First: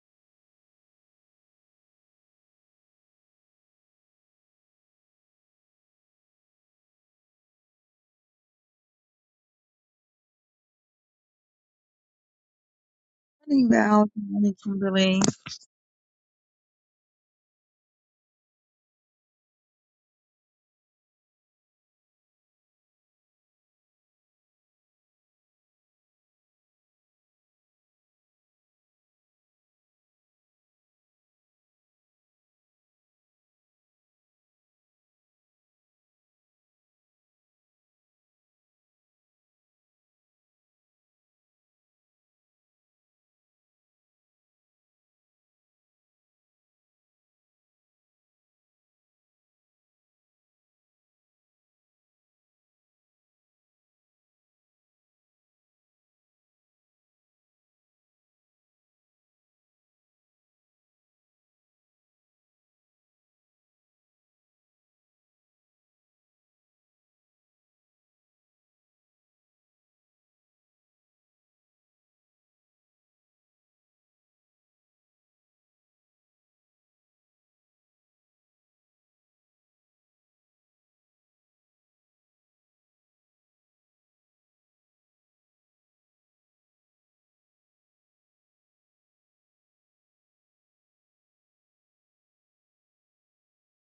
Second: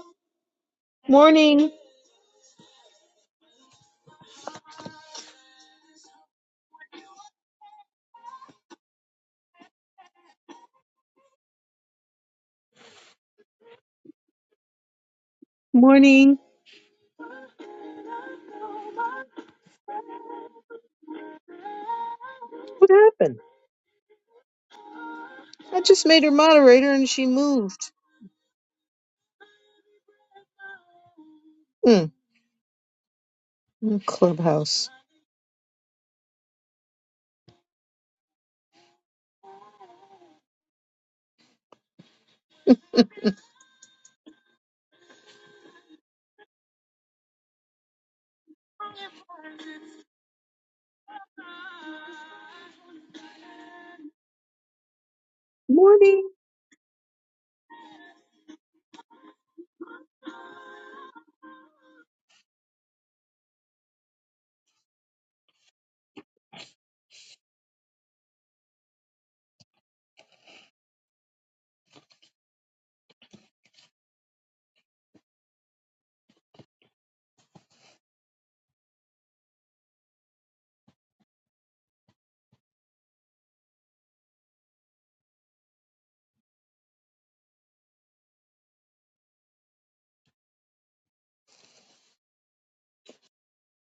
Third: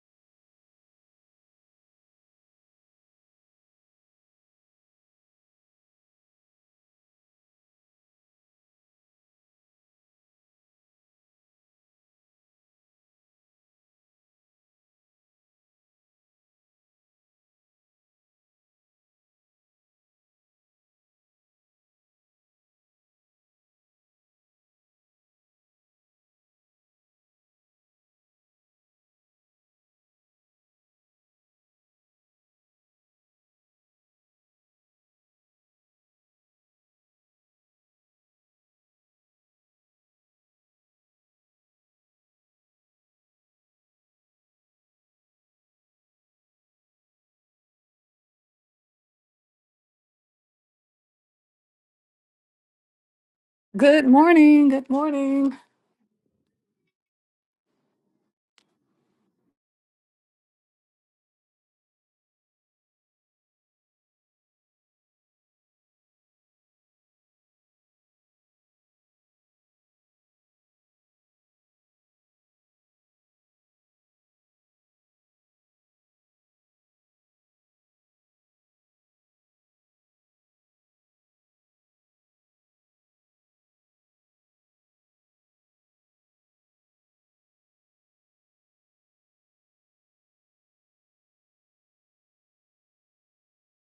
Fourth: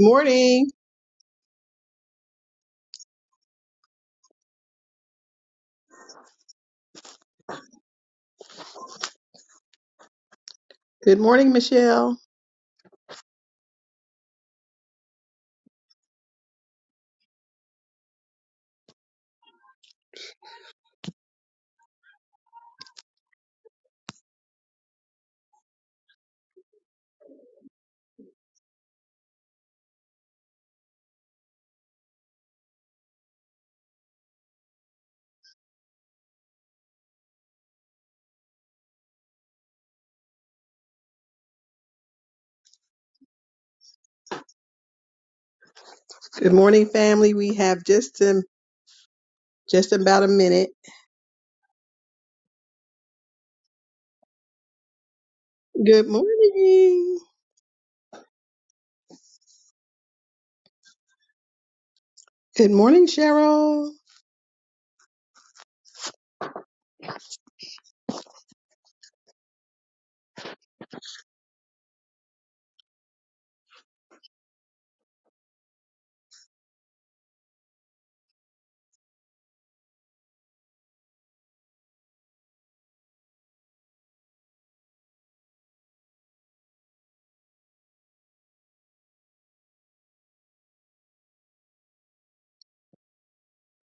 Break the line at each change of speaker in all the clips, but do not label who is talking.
Morning.
Morning,
Good morning, Michelle.
morning, Val. Good morning, Kimberly.
morning. I just made her moderator and she moved. Mm, mm, clubhouse.
Good morning, family. We have just um, just about a minute.
Good morning. Good morning.
Good morning. Good morning, Cheryl.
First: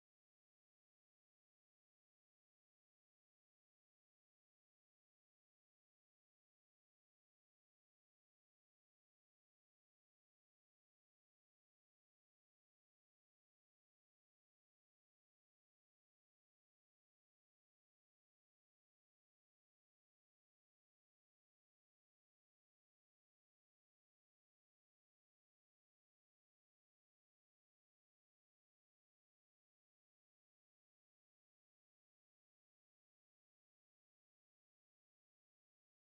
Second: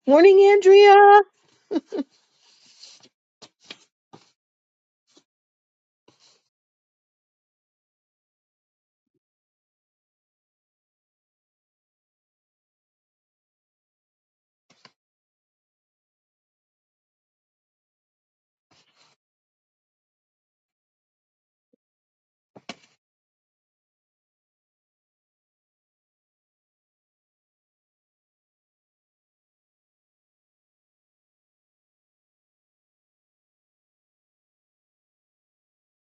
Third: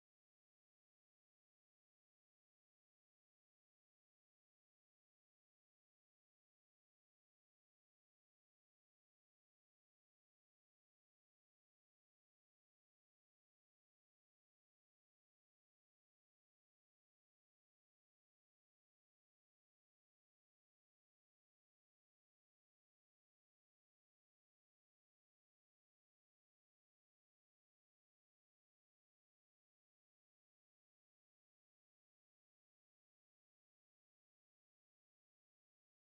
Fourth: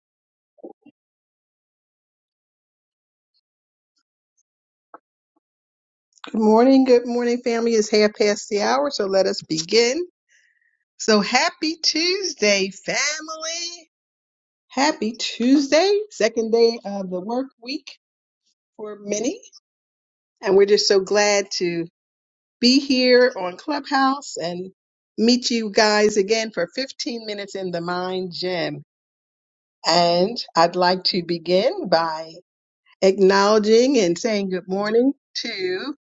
Morning, Andrea.
Good morning. Good morning, family. It's half past the hour, so let us begin. So happy Tuesday, family. Happy Tuesday, second day of the work week for many. And we're just so glad to be here on Clubhouse and meet you guys again for 15 minutes in the Mind Gym. And I'd like to begin by acknowledging and saying good morning to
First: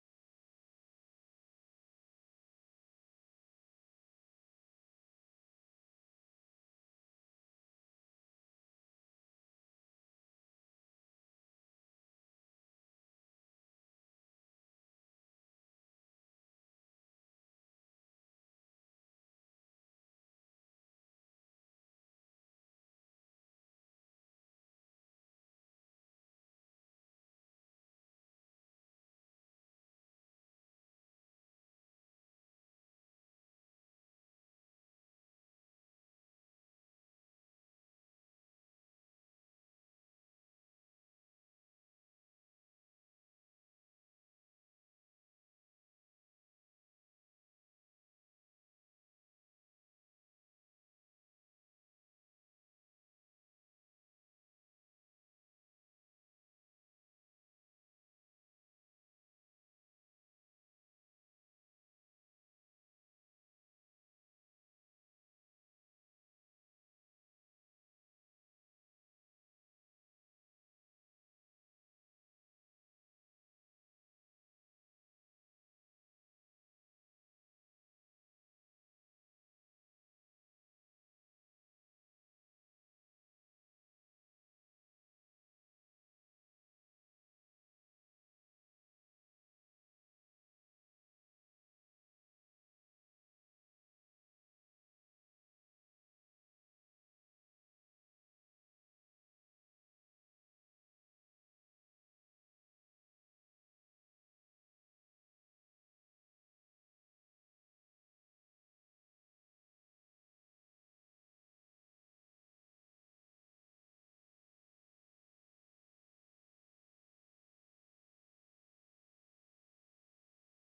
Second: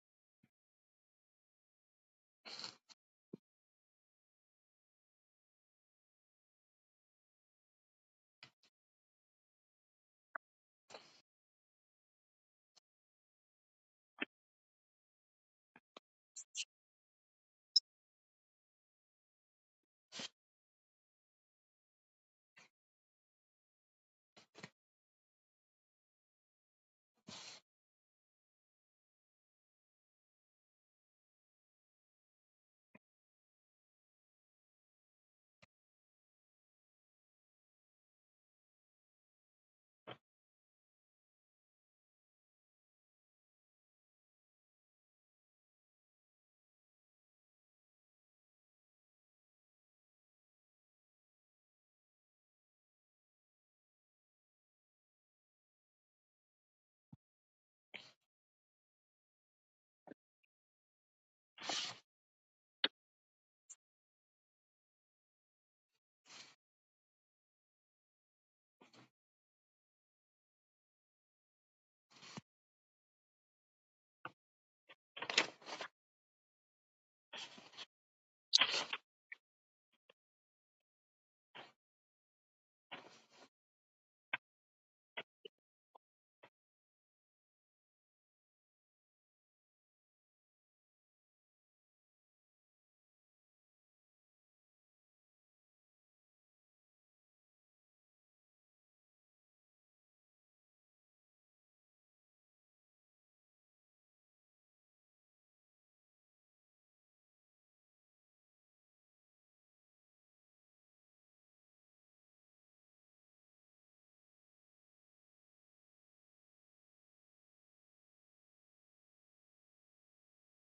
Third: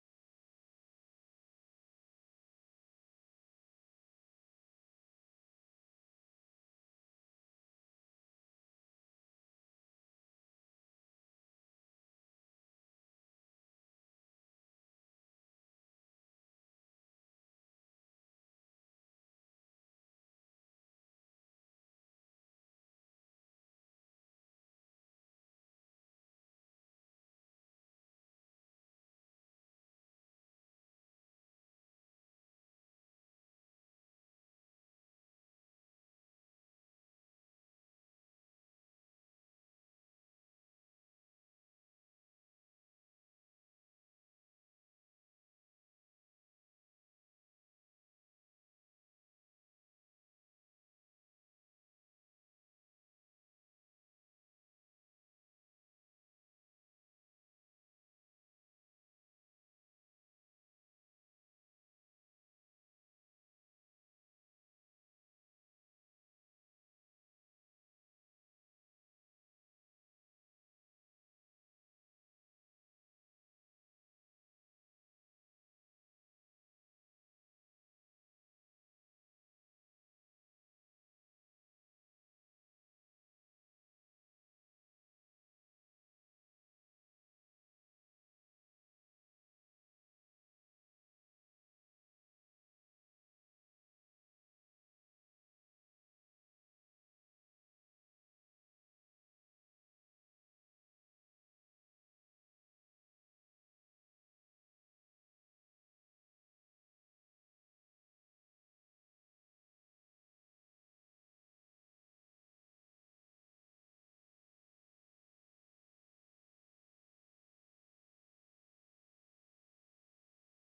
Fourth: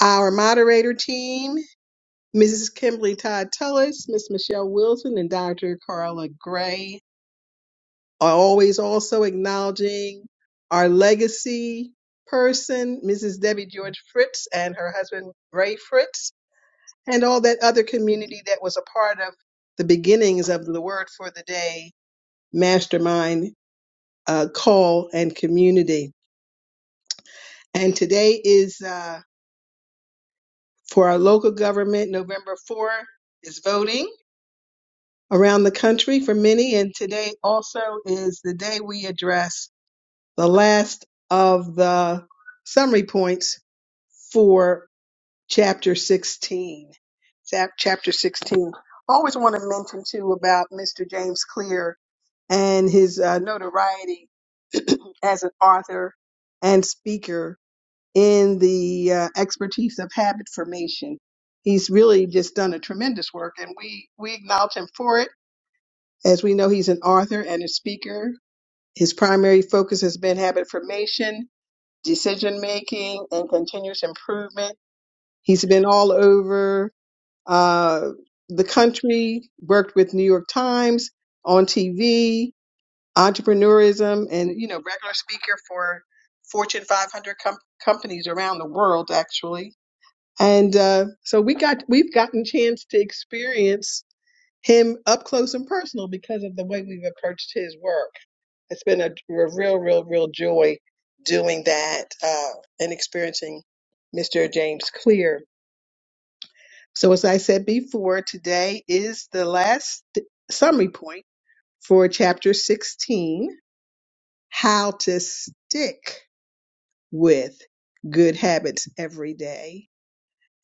our moderator team, Mrs. Kimberly Todd Tullis, Miss Michelle Wilson, and Dr. Carla Gray. Always also acknowledging our legacy person, Mrs. Debbie George Fritz and her husband Ray Fritz, and all that other community that was a part of the beginnings of the Word for the Day Mastermind uh, call and community. And today is uh, for our local government. November 4 is voting around the country for many. And today also is the day we address the last of the summary points for chapter 16. Chap- Chapter 16. I always want to mention too about Mr. James Clear and his uh, notoriety as an author and speaker in the uh, expertise of habit formation. He's really just done a tremendous work, and we, we acknowledge him for it. As we know, he's an author and a speaker. His primary focus has been habit formation, decision making, and continuous improvement. He's been all over uh, the country, worked with New York Times on TV, entrepreneurism, and you know, regular speaker for Fortune 500 com- companies around the world, actually and uh, so we got we've gotten chance to experience him up close and personal because of the way we've approached his work. It's been a, a real, real, real joy doing that uh, and experiencing Mr. James Clear. So as I said before, today is the last summary point for chapter 16, how to stick with good habits every day.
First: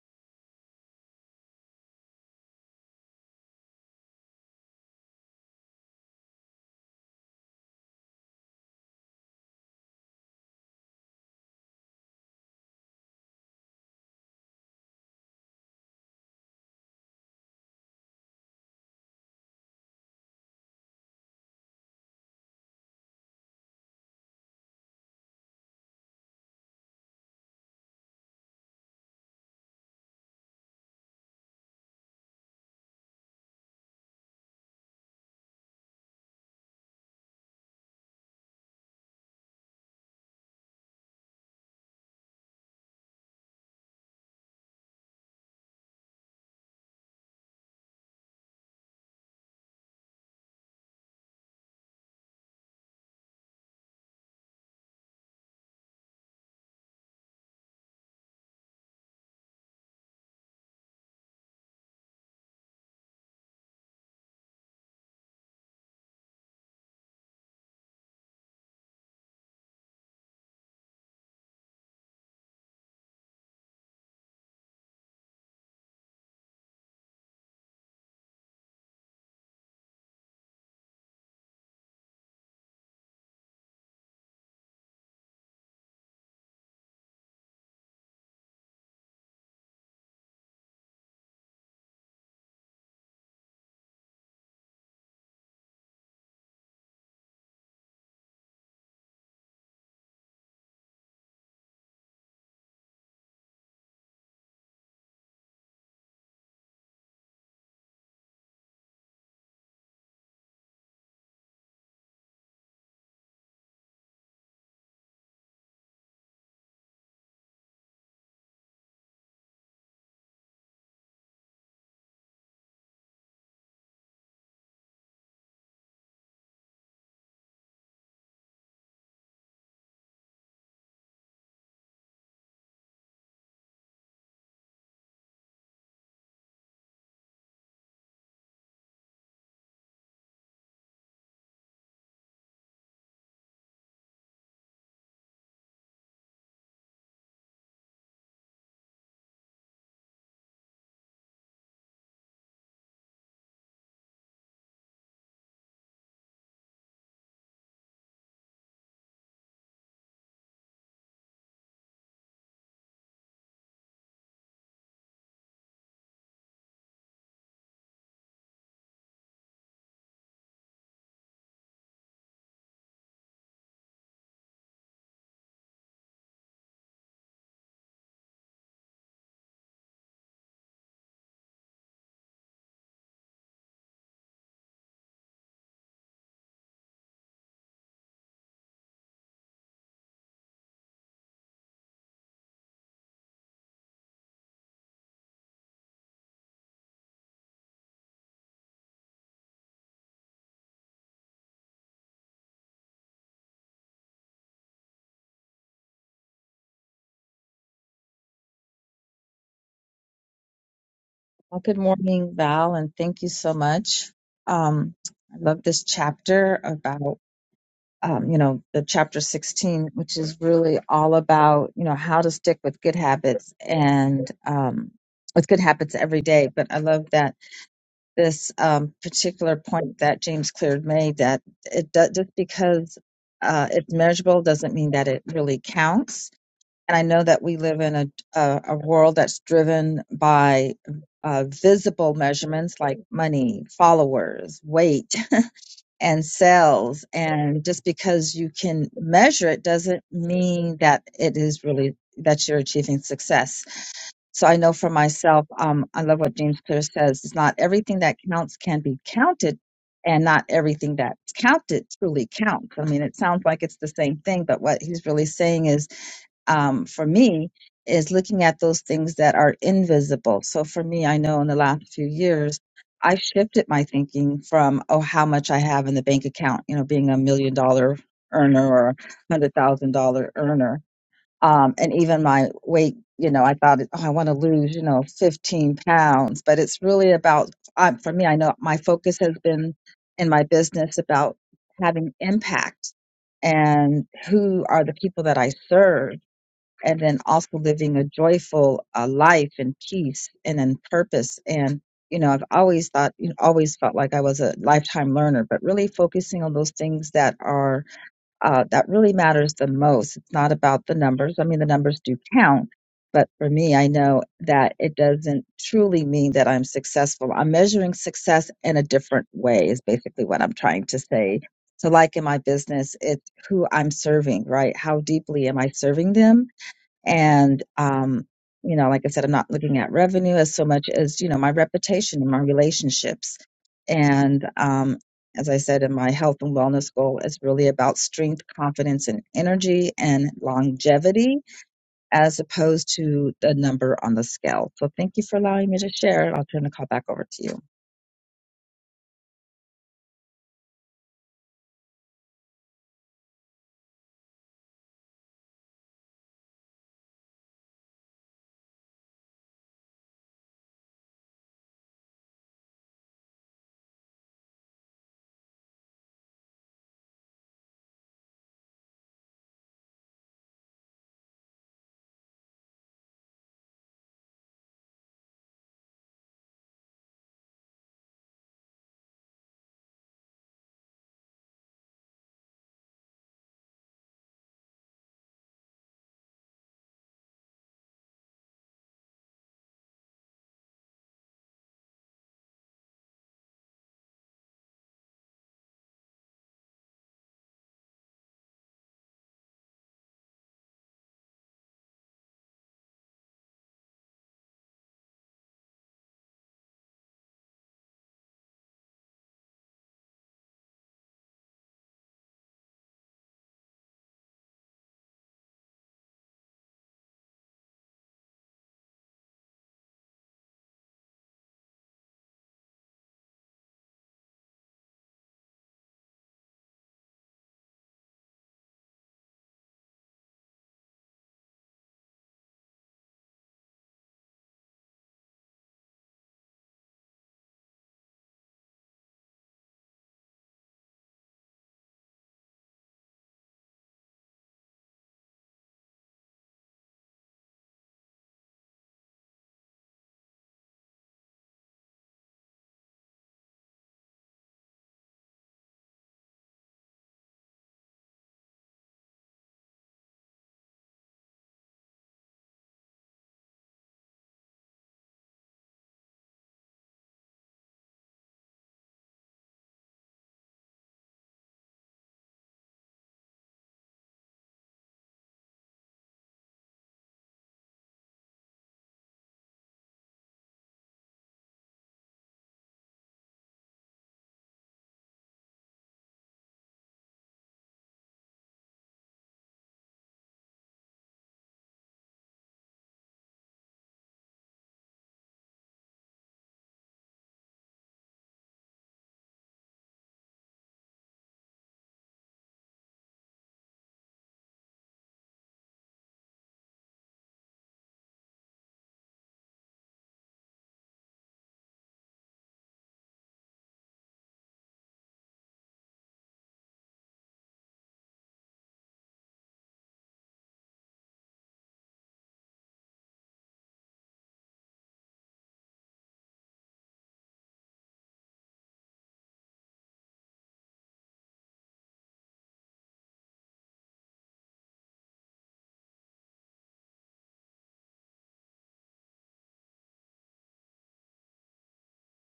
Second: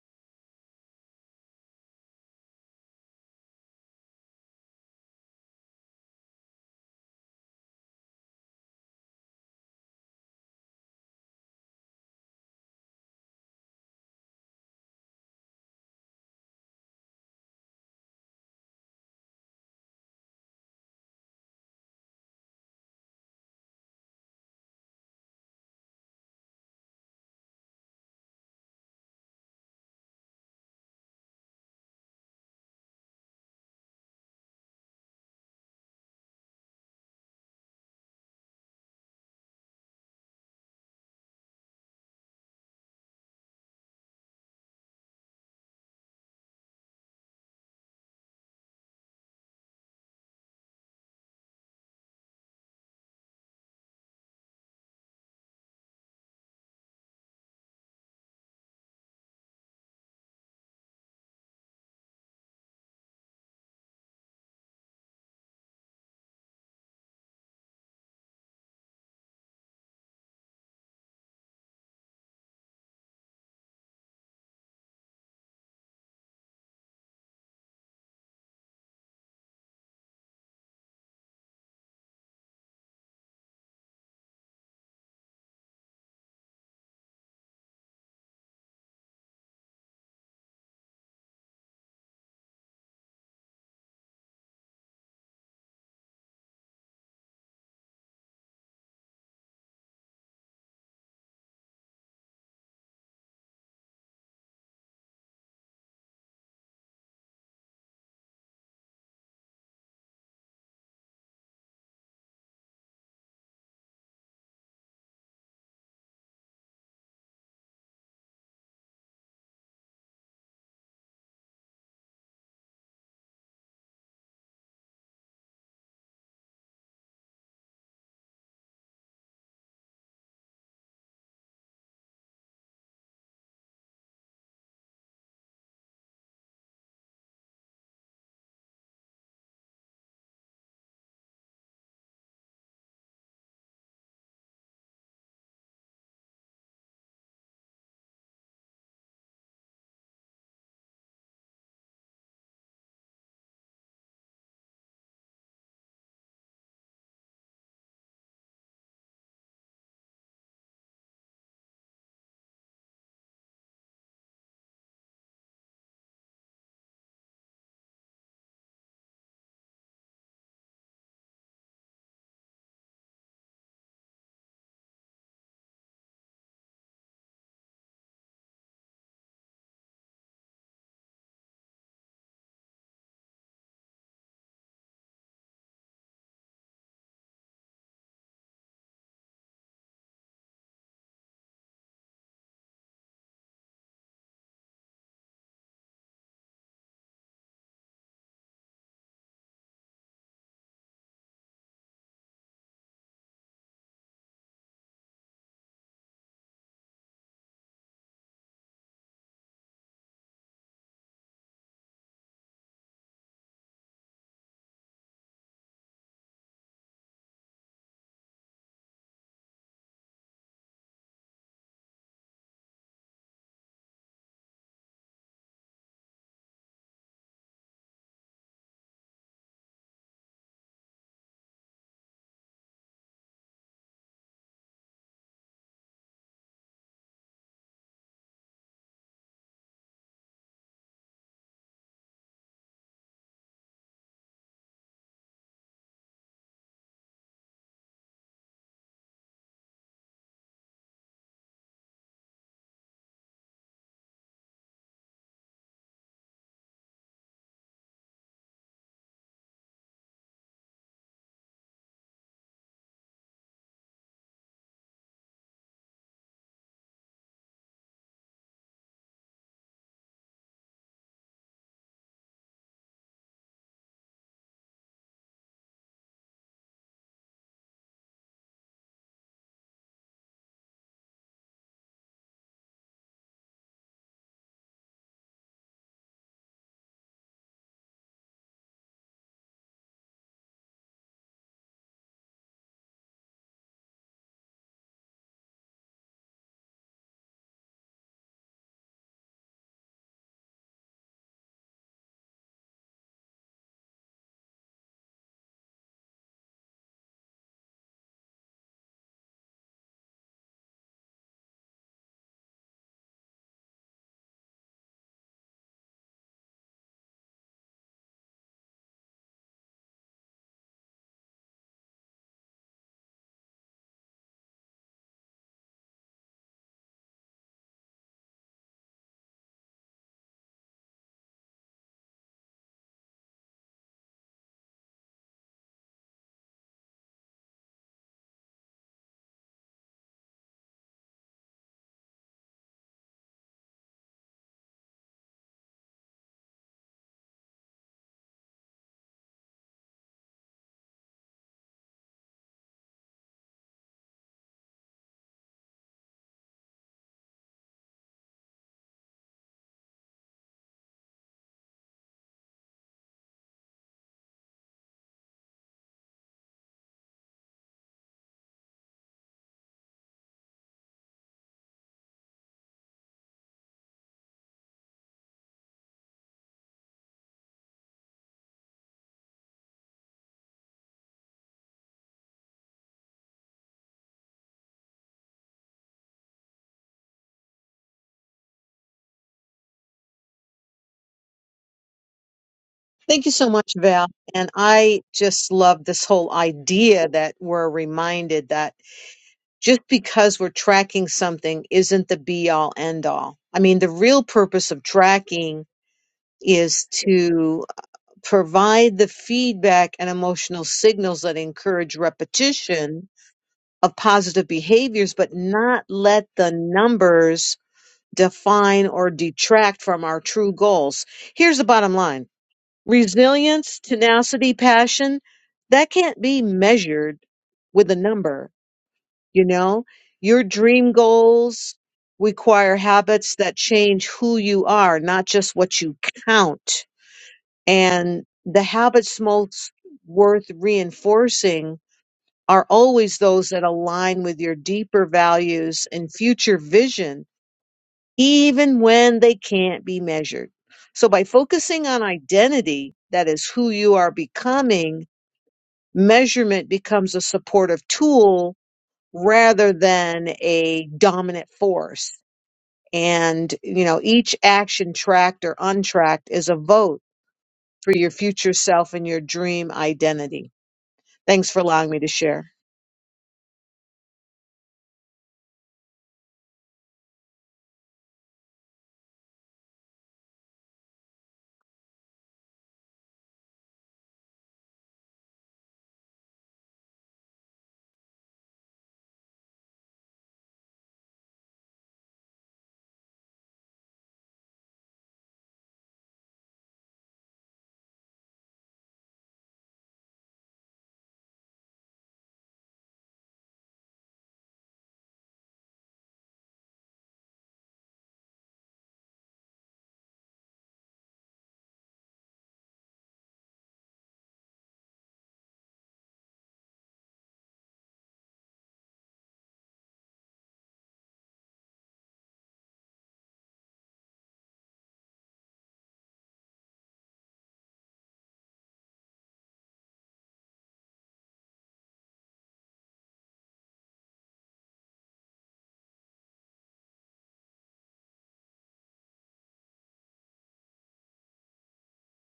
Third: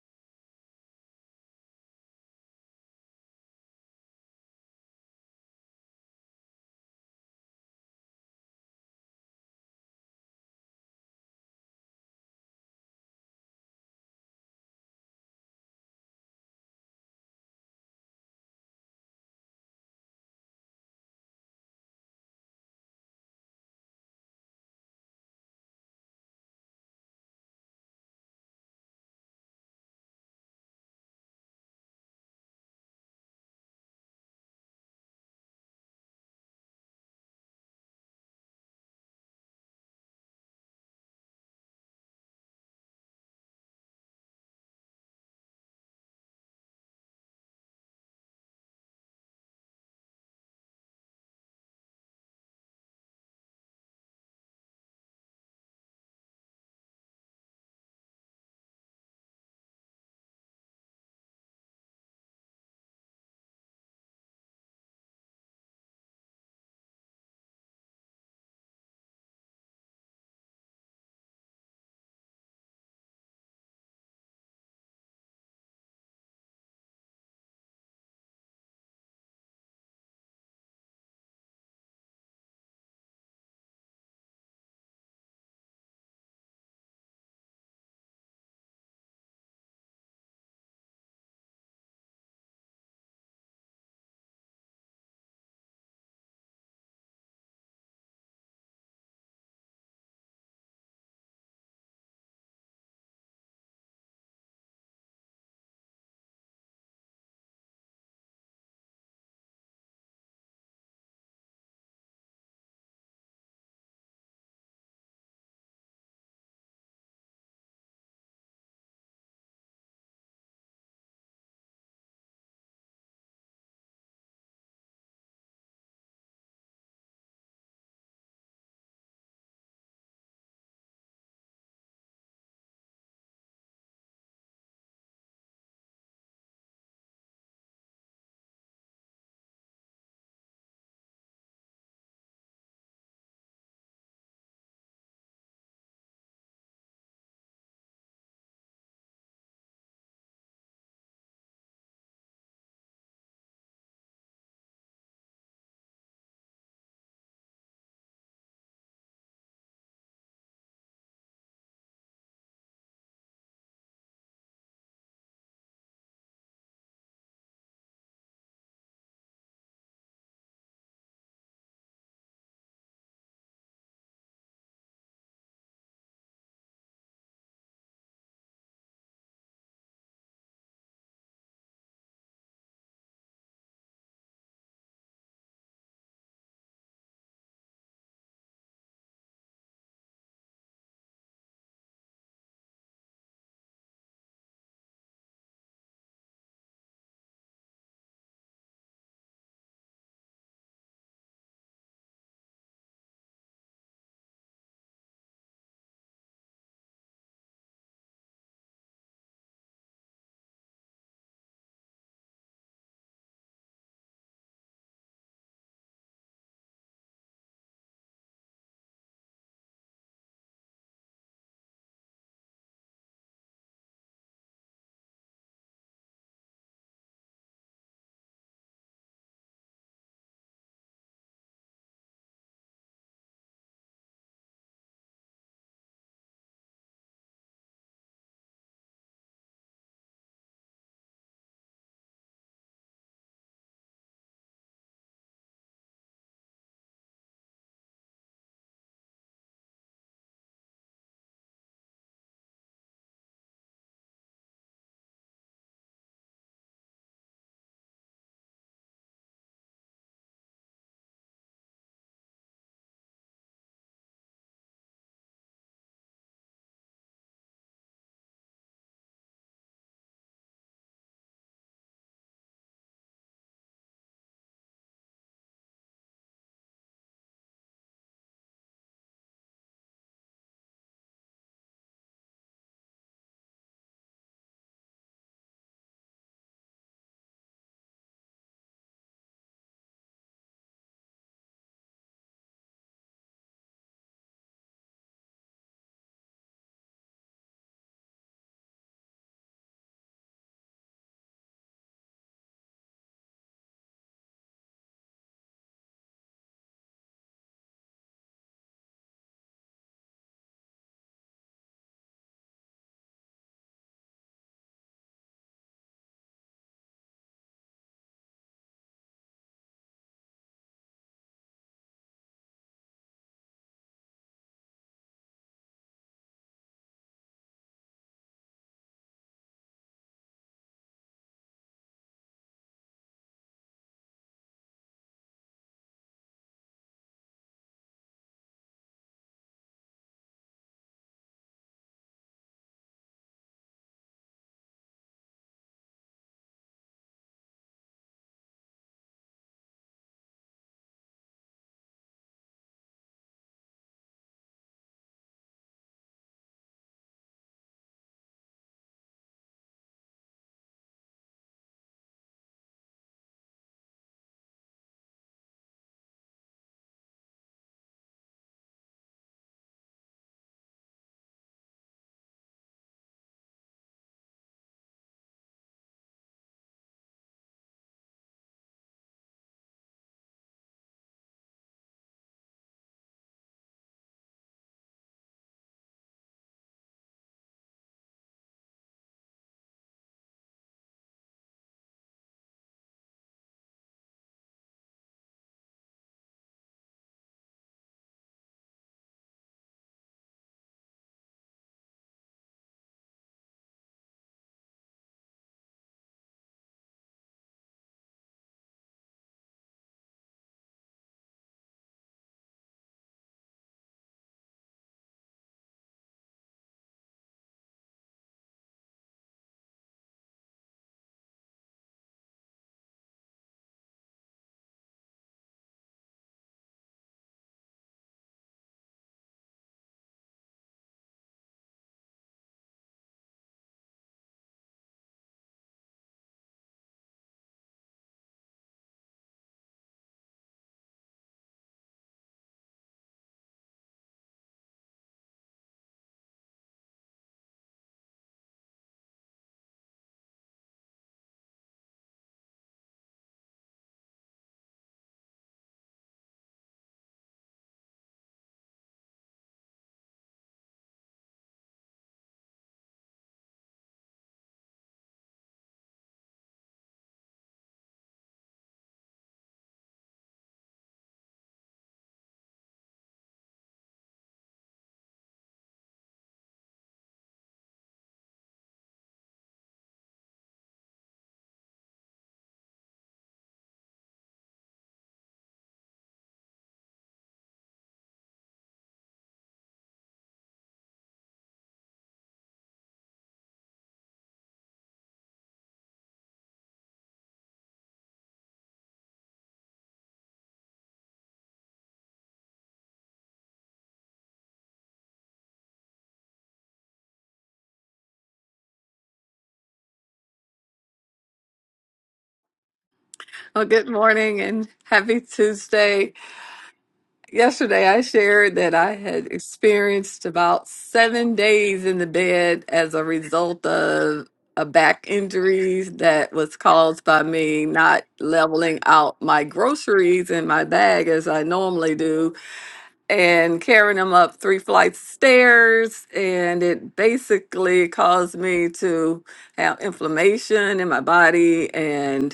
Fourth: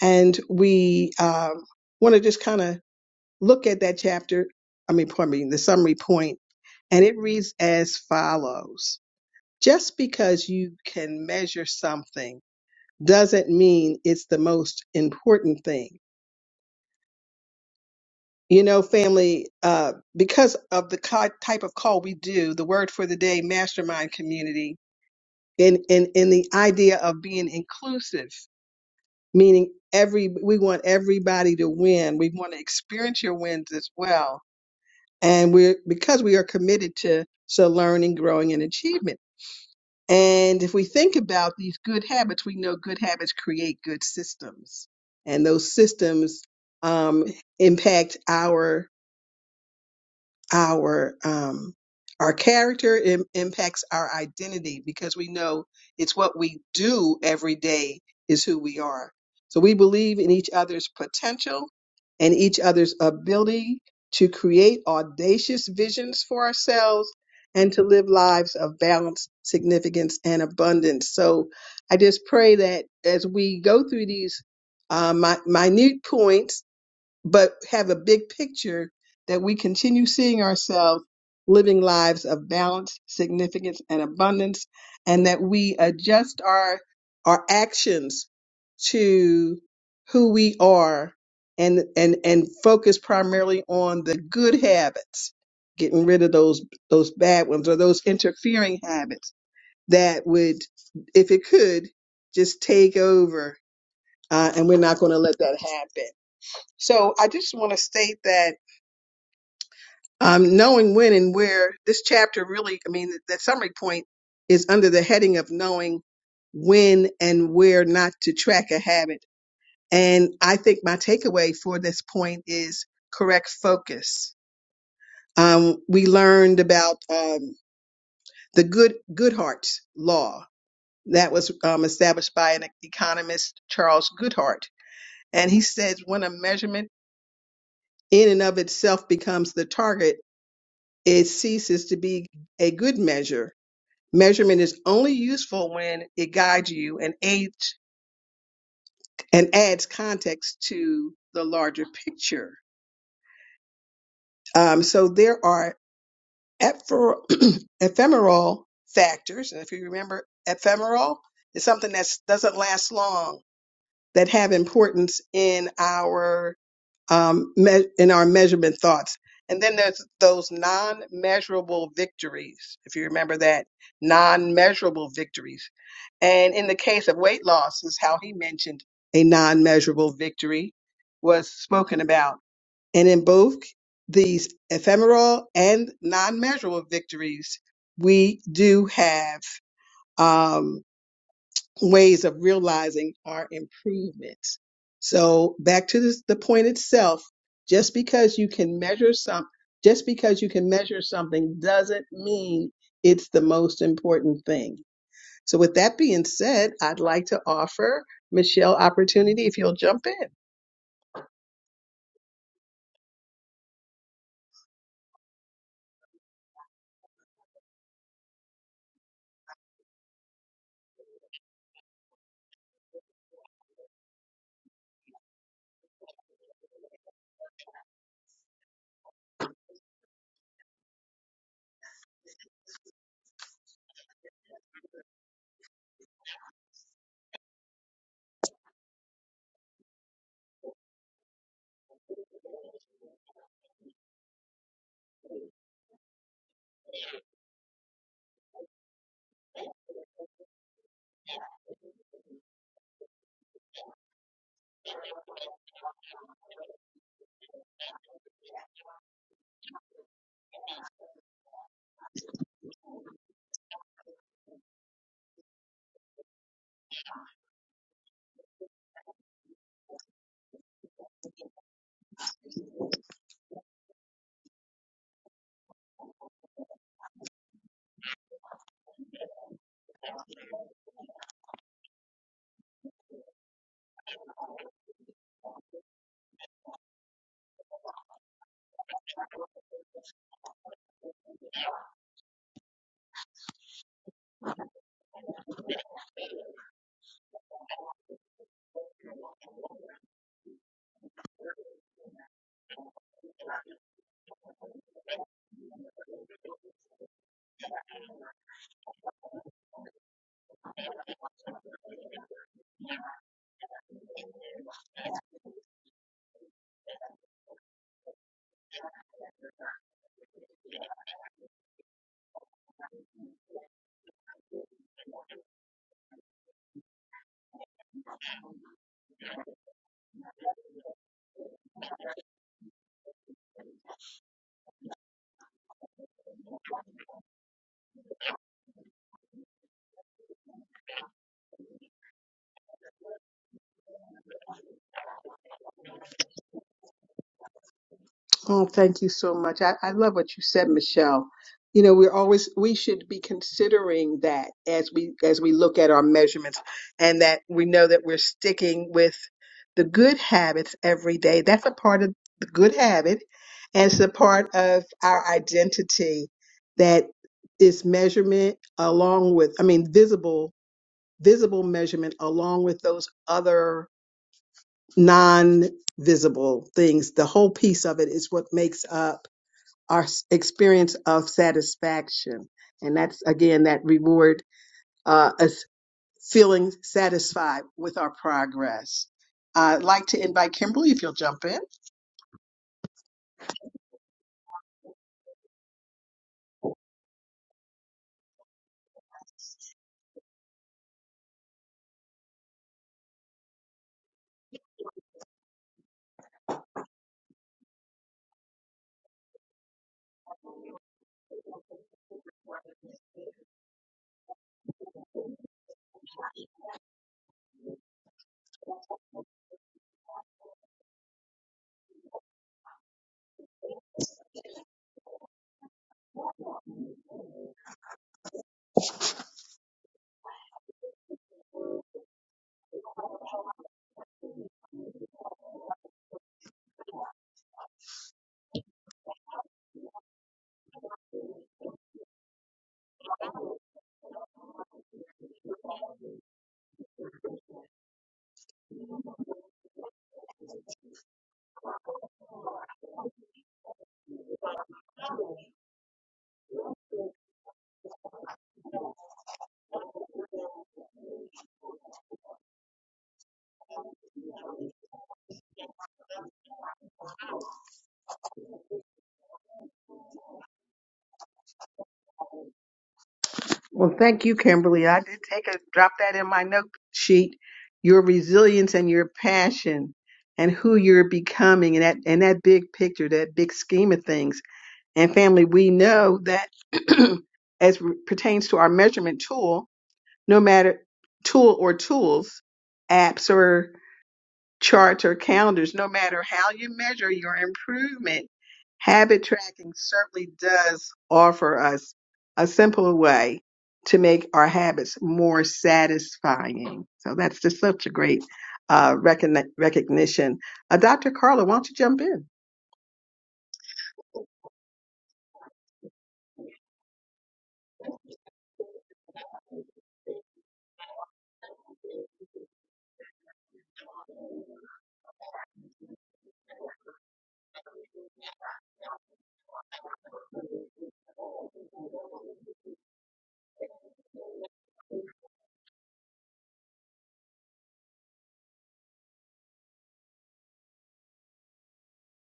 And we um, want to just kind of look at that chapter, I mean, pardon me, the summary point, and it reads as follows. Just because you can measure something doesn't mean it's the most important thing. You know, family, uh, because of the ki- type of call we do, the word for the day, mastermind community, and, and, and the idea of being inclusive, meaning every, we want everybody to win. We want to experience your wins as well and we're because we are committed to so learning growing and achievement and if we think about these good habits we know good habits create good systems and those systems um, impact our our um, our character im- impacts our identity because we know it's what we do every day is who we are. So we believe in each other's potential and each other's ability to create audacious visions for ourselves and to live lives of balance, significance, and abundance. So I just pray that as we go through these uh, mi- minute points but have a big picture that we continue seeing ourselves living lives of balance, significance, and abundance, and that we adjust our our actions to who we are and and and focus primarily on the good habits, getting rid of those those bad ones or those interfering habits that would, if it could, just take over. Uh, and we're not going to let that happen. So I just want to state that um, knowing when and where this chapter really, I mean, that summary point is under the heading of knowing when and where not to track a habit. And I think my takeaway for this point is correct focus. Um, we learned about um, the good Goodhart's law that was um, established by an economist, Charles Goodhart, and he says when a measurement in and of itself becomes the target it ceases to be a good measure. Measurement is only useful when it guides you and aids and adds context to the larger picture. Um, so there are epher- ephemeral factors, and if you remember, ephemeral is something that doesn't last long that have importance in our um, me- in our measurement thoughts. And then there's those non measurable victories, if you remember that, non measurable victories. And in the case of weight loss, is how he mentioned a non measurable victory was spoken about. And in both these ephemeral and non measurable victories, we do have um, ways of realizing our improvement. So back to this, the point itself, just because you can measure some, just because you can measure something doesn't mean it's the most important thing. So with that being said, I'd like to offer Michelle opportunity if you'll jump in.
Well, good morning, Val, and thank you so much. Um, I love this chapter about, um, you know, the chapter 16, which is really all about, you know, how to stick with good habits and um, with good habits every day. But I love that this um, particular point that James Clear made that it does, just because uh, it's measurable doesn't mean that it really counts And I know that we live in a, a, a world that's driven by uh, visible measurements like money, followers, weight, and sales. And just because you can measure it doesn't mean that it is really that you're achieving success. So I know for myself, um, I love what James Clear says. It's not everything that counts can be counted. And not everything that's counted truly counts. I mean, it sounds like it's the same thing, but what he's really saying is um, for me is looking at those things that are invisible. So for me, I know in the last few years, I shifted my thinking from, oh, how much I have in the bank account, you know, being a million dollar earner or hundred thousand dollar earner. Um, and even my weight, you know, I thought, oh, I want to lose, you know, 15 pounds, but it's really about, uh, for me, I know my focus has been in my business about having impact and who are the people that I serve and then also living a joyful uh, life and peace and in purpose. And you know, I've always thought, you know, always felt like I was a lifetime learner, but really focusing on those things that are uh, that really matters the most. It's not about the numbers. I mean, the numbers do count. But for me, I know that it doesn't truly mean that I'm successful. I'm measuring success in a different way, is basically what I'm trying to say. So, like in my business, it's who I'm serving, right? How deeply am I serving them? And, um, you know, like I said, I'm not looking at revenue as so much as, you know, my reputation and my relationships. And, um, as I said in my health and wellness goal, is really about strength, confidence, and energy and longevity as opposed to the number on the scale. So thank you for allowing me to share. I'll turn the call back over to you.
Oh, thank you so much. I, I love what you said, Michelle. You know, we're always we should be considering that as we as we look at our measurements and that we know that we're sticking with the good habits every day. That's a part of the good habit and it's a part of our identity that is measurement along with I mean visible visible measurement along with those other non visible things. The whole piece of it is what makes up our s- experience of satisfaction. And that's again that reward uh, us feeling satisfied with our progress. I'd like to invite Kimberly if you'll jump in.
Thank you so much, Val. And I just love this whole idea that we're reminded that just because we're tracking something isn't the be all end all. I mean, the real purpose of tracking is to provide the feedback and emotional signals that encourage repetition of positive behaviors, but not let the numbers define or detract from our true goals. Here's the bottom line resilience, tenacity, passion, that can't be measured with a number. You know, your dream goals require habits that change who you are, not just what you count. And the habits most worth reinforcing are always those that align with your deeper values and future vision, even when they can't be measured. So by focusing on identity, that is who you are becoming, measurement becomes a supportive tool rather than a dominant force. And, you know, each action tracked or untracked is a vote for your future self and your dream identity. Thanks for allowing me to share.
Well, thank you, Kimberly. I did take a drop that in my note sheet. Your resilience and your passion and who you're becoming and that and that big picture, that big scheme of things. And family, we know that as pertains to our measurement tool, no matter tool or tools, apps or charts or calendars, no matter how you measure your improvement, habit tracking certainly does offer us a simpler way to make our habits more satisfying. So that's just such a great uh, recogni- recognition. Uh, Dr. Carla, why don't you jump in?
Well, good morning and happy Tuesday. Yesterday, I shared that I had experienced about seven days in the bed as a result of a back injury that was caused by me not leveling out my groceries in my bag as I normally do and carrying them up three flights of stairs. And it basically caused me to have inflammation in my body and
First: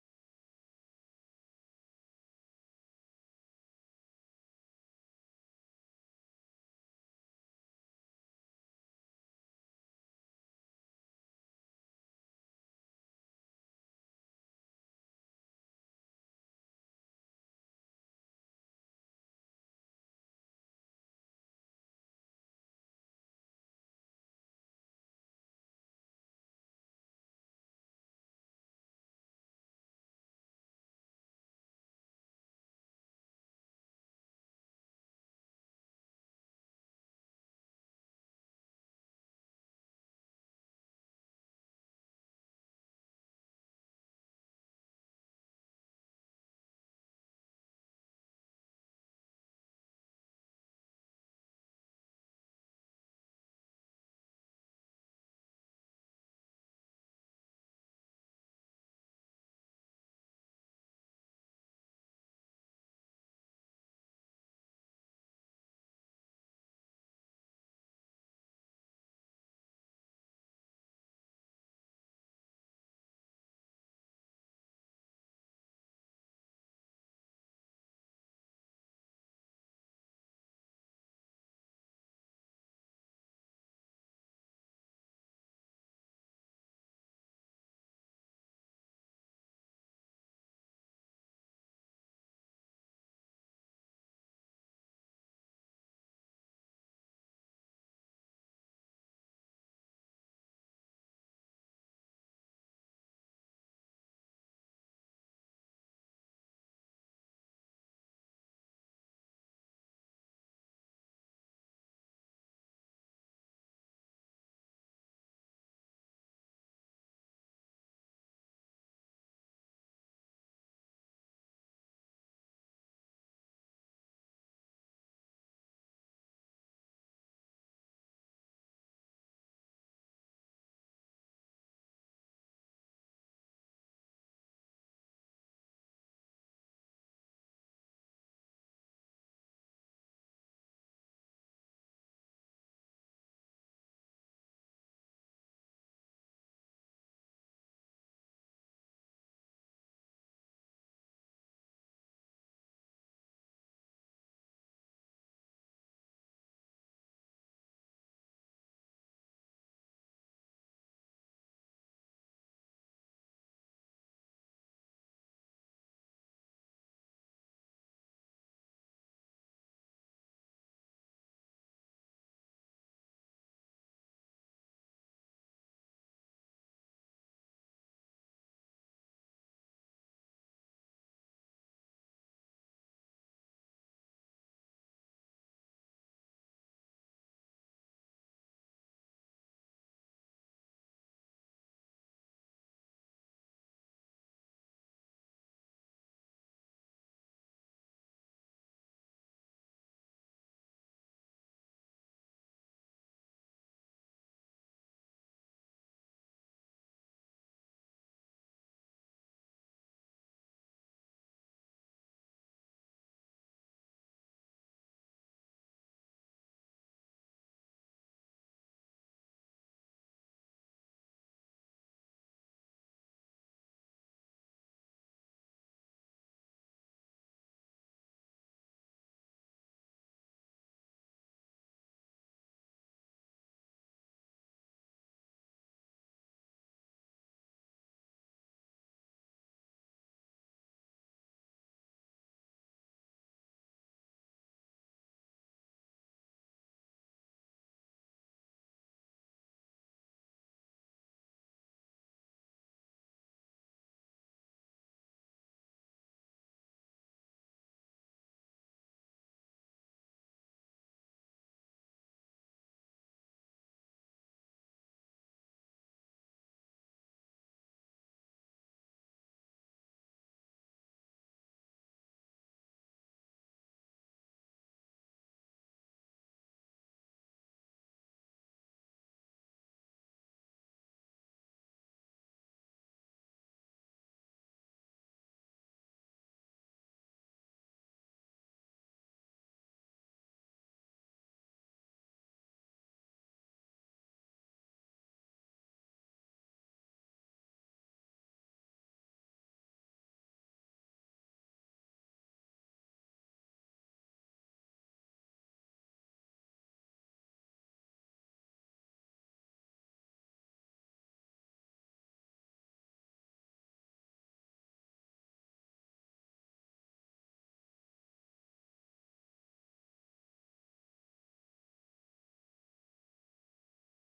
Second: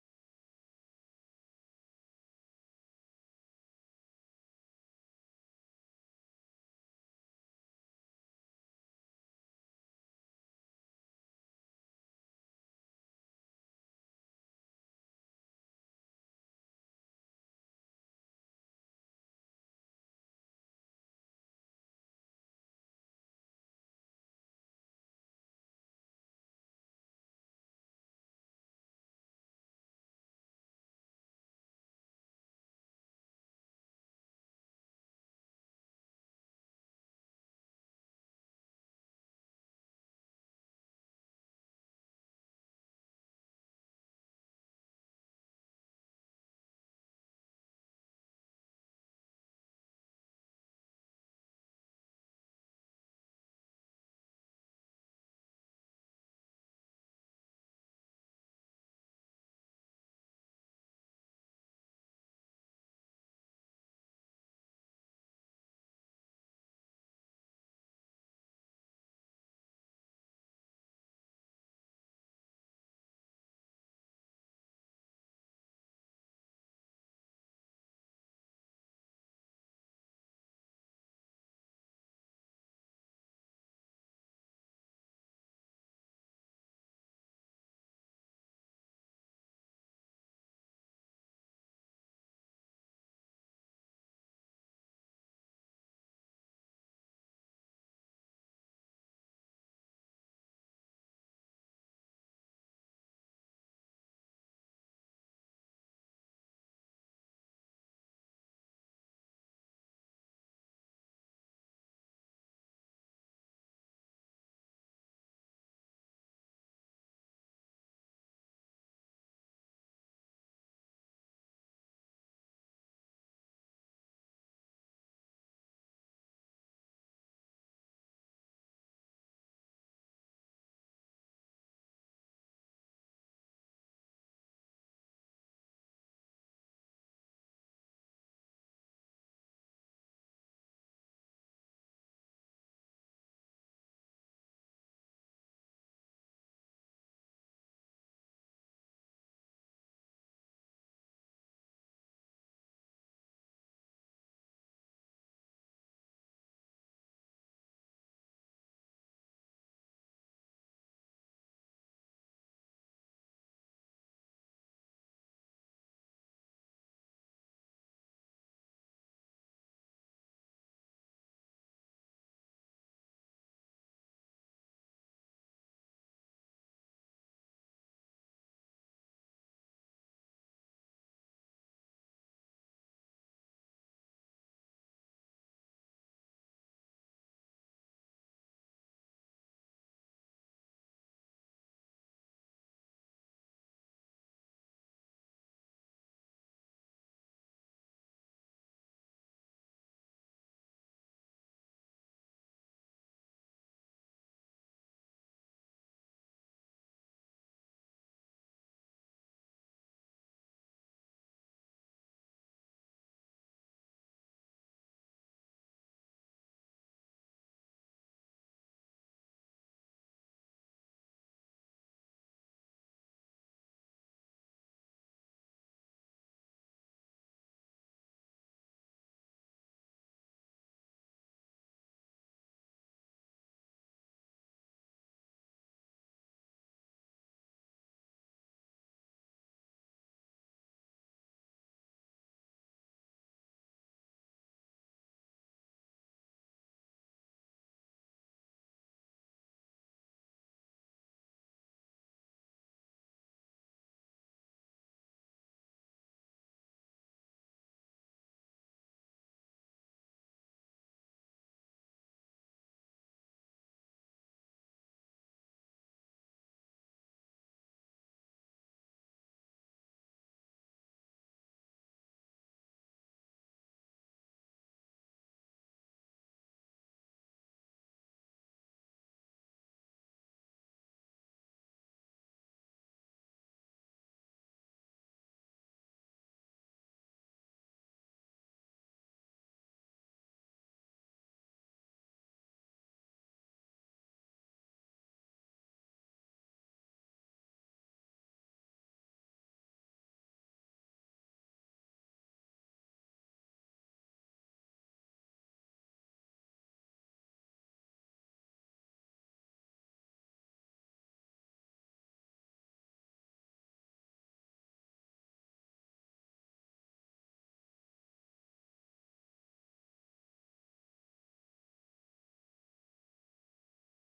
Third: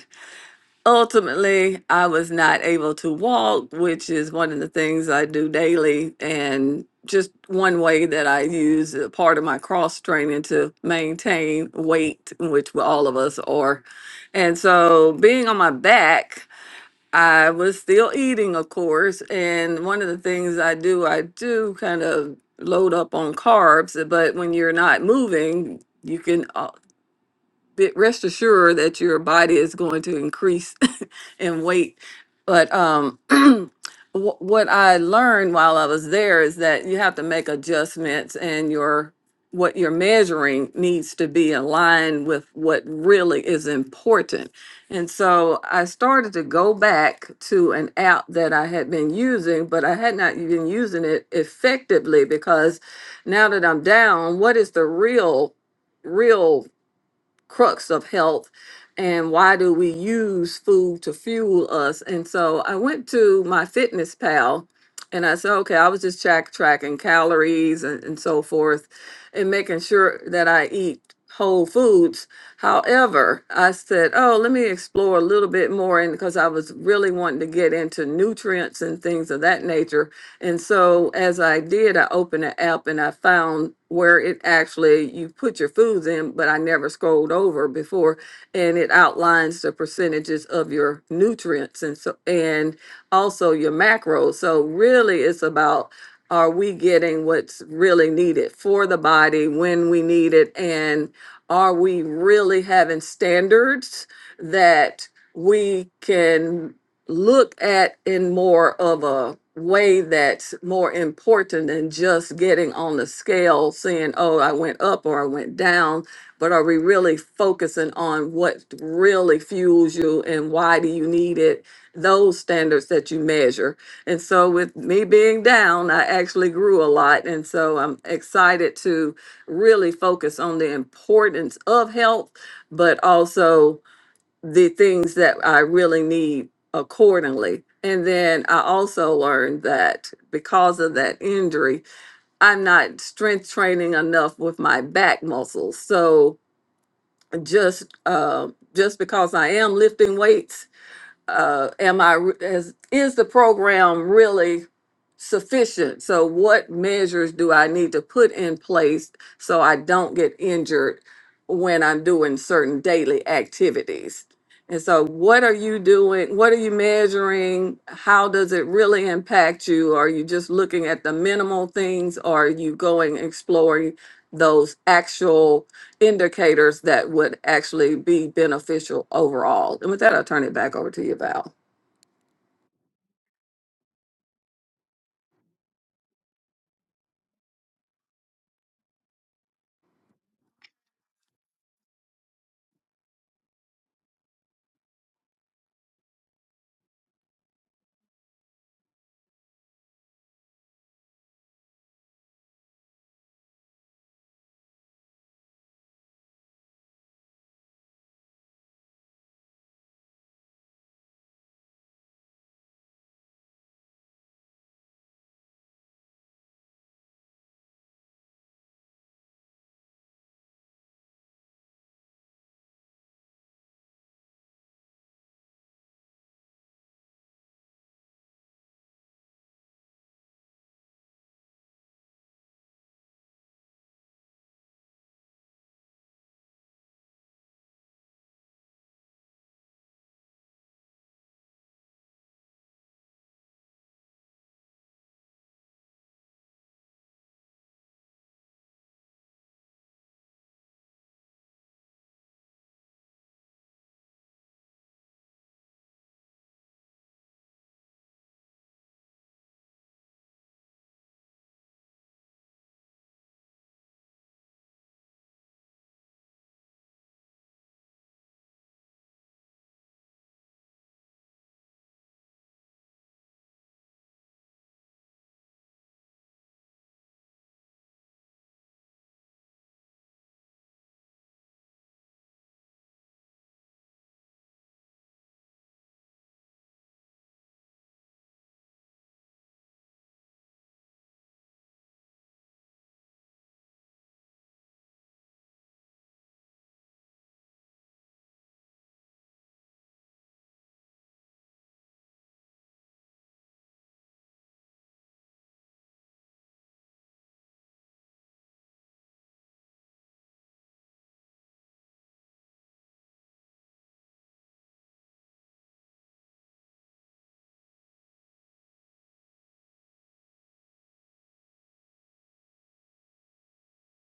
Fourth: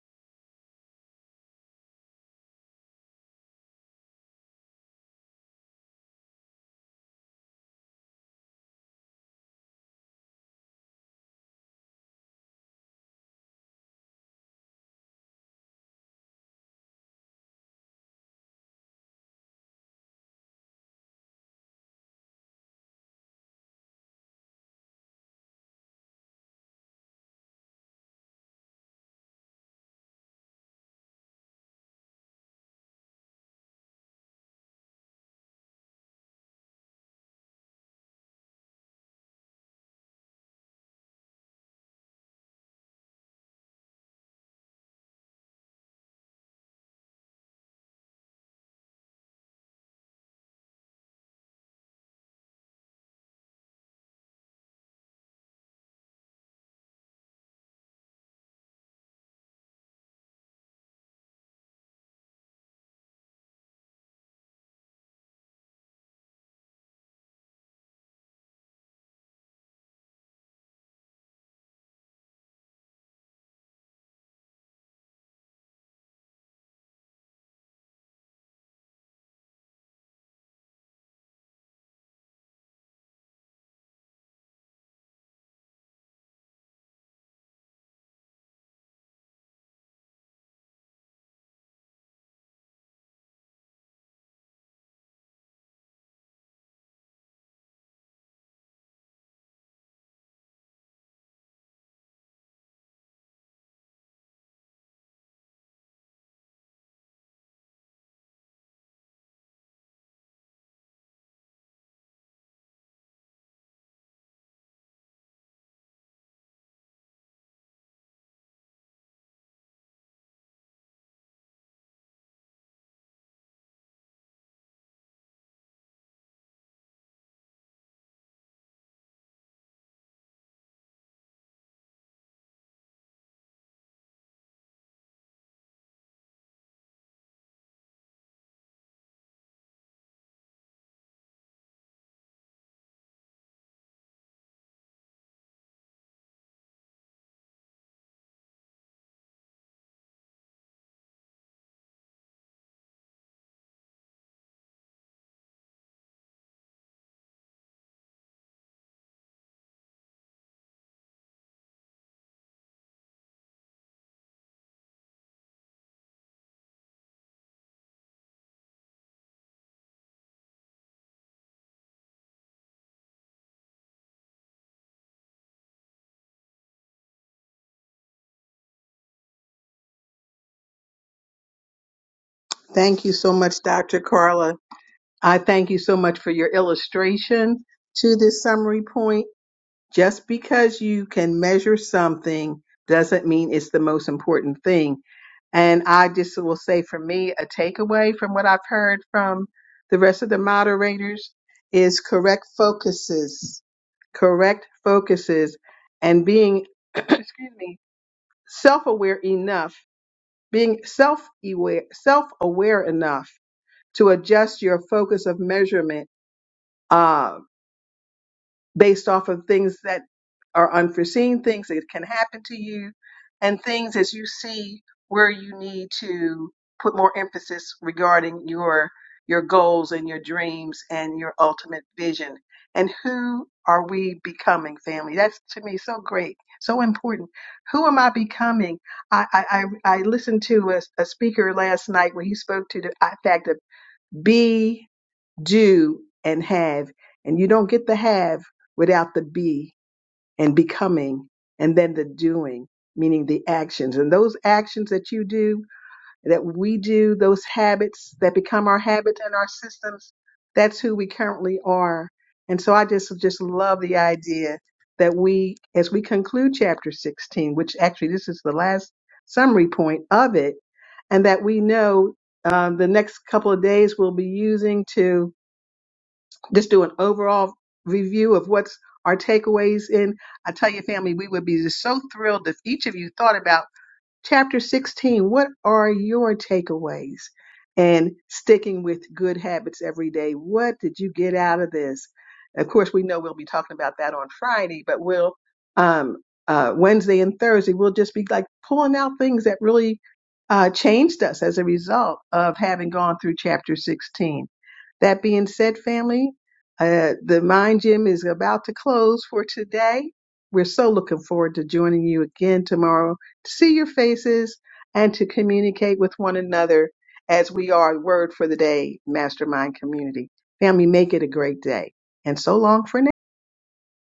Ultimately, I was not able to walk, which is one of the things I do daily. And just one way that I use a part of my cross training to maintain weight, which all of us are. And so, being on my back, I was still eating, of course. And one of the things I do, I do kind of load up on carbs, but when you're not moving, you can. uh, be- rest assured that your body is going to increase in weight. But um, wh- what I learned while I was there is that you have to make adjustments, and your what you're measuring needs to be in line with what really is important. And so I started to go back to an app that I had been using, but I had not been using it effectively because now that I'm down, what is the real, real crux of health and why do we use food to fuel us and so i went to my fitness pal and i said okay i was just track tracking calories and, and so forth and making sure that i eat whole foods however i said oh let me explore a little bit more and because i was really wanting to get into nutrients and things of that nature and so as I did, I opened the app and I found where it actually you put your foods in, but I never scrolled over before and it outlines the percentages of your nutrients and so and also your macros. So really it's about are we getting what's really needed for the body when we need it and are we really having standards that we can look at in more of a way that's more important than just getting on the scale saying oh i went up or i went down but are we really focusing on what really fuels you and why do you need it those standards that you measure and so with me being down i actually grew a lot and so i'm excited to really focus on the importance of health but also the things that I really need accordingly. And then I also learned that because of that injury, I'm not strength training enough with my back muscles. So just uh, just because I am lifting weights uh, am I is, is the program really sufficient? So what measures do I need to put in place so I don't get injured when I'm doing certain daily activities? And so what are you doing? What are you measuring? How does it really impact you? Are you just looking at the minimal things? Or are you going exploring those actual indicators that would actually be beneficial overall. And with that, I'll turn it back over to you, Val.
Thank you so much, Dr. Carla. I thank you so much for your illustration to this summary point just because you can measure something doesn't mean it's the most important thing. And I just will say for me, a takeaway from what I've heard from the rest of the moderators is correct focuses, correct focuses, and being, excuse me, self aware enough, being self aware, self aware enough to adjust your focus of measurement uh, based off of things that are unforeseen, things that can happen to you, and things as you see where you need to put more emphasis regarding your your goals and your dreams and your ultimate vision. And who are we becoming, family? That's to me so great, so important. Who am I becoming? I I, I I listened to a, a speaker last night where he spoke to the fact of be do, and have. And you don't get the have without the be and becoming and then the doing, meaning the actions. And those actions that you do, that we do, those habits that become our habits and our systems, that's who we currently are. And so I just just love the idea that we as we conclude chapter 16, which actually this is the last summary point of it, and that we know um, the next couple of days we'll be using to just do an overall review of what's our takeaways in. I tell you, family, we would be just so thrilled if each of you thought about chapter 16 what are your takeaways and sticking with good habits every day what did you get out of this of course we know we'll be talking about that on friday but we'll um, uh, wednesday and thursday we'll just be like pulling out things that really uh, changed us as a result of having gone through chapter 16 that being said family uh, the mind gym is about to close for today we're so looking forward to joining you again tomorrow to see your faces and to communicate with one another as we are Word for the Day Mastermind Community. Family, make it a great day. And so long for now.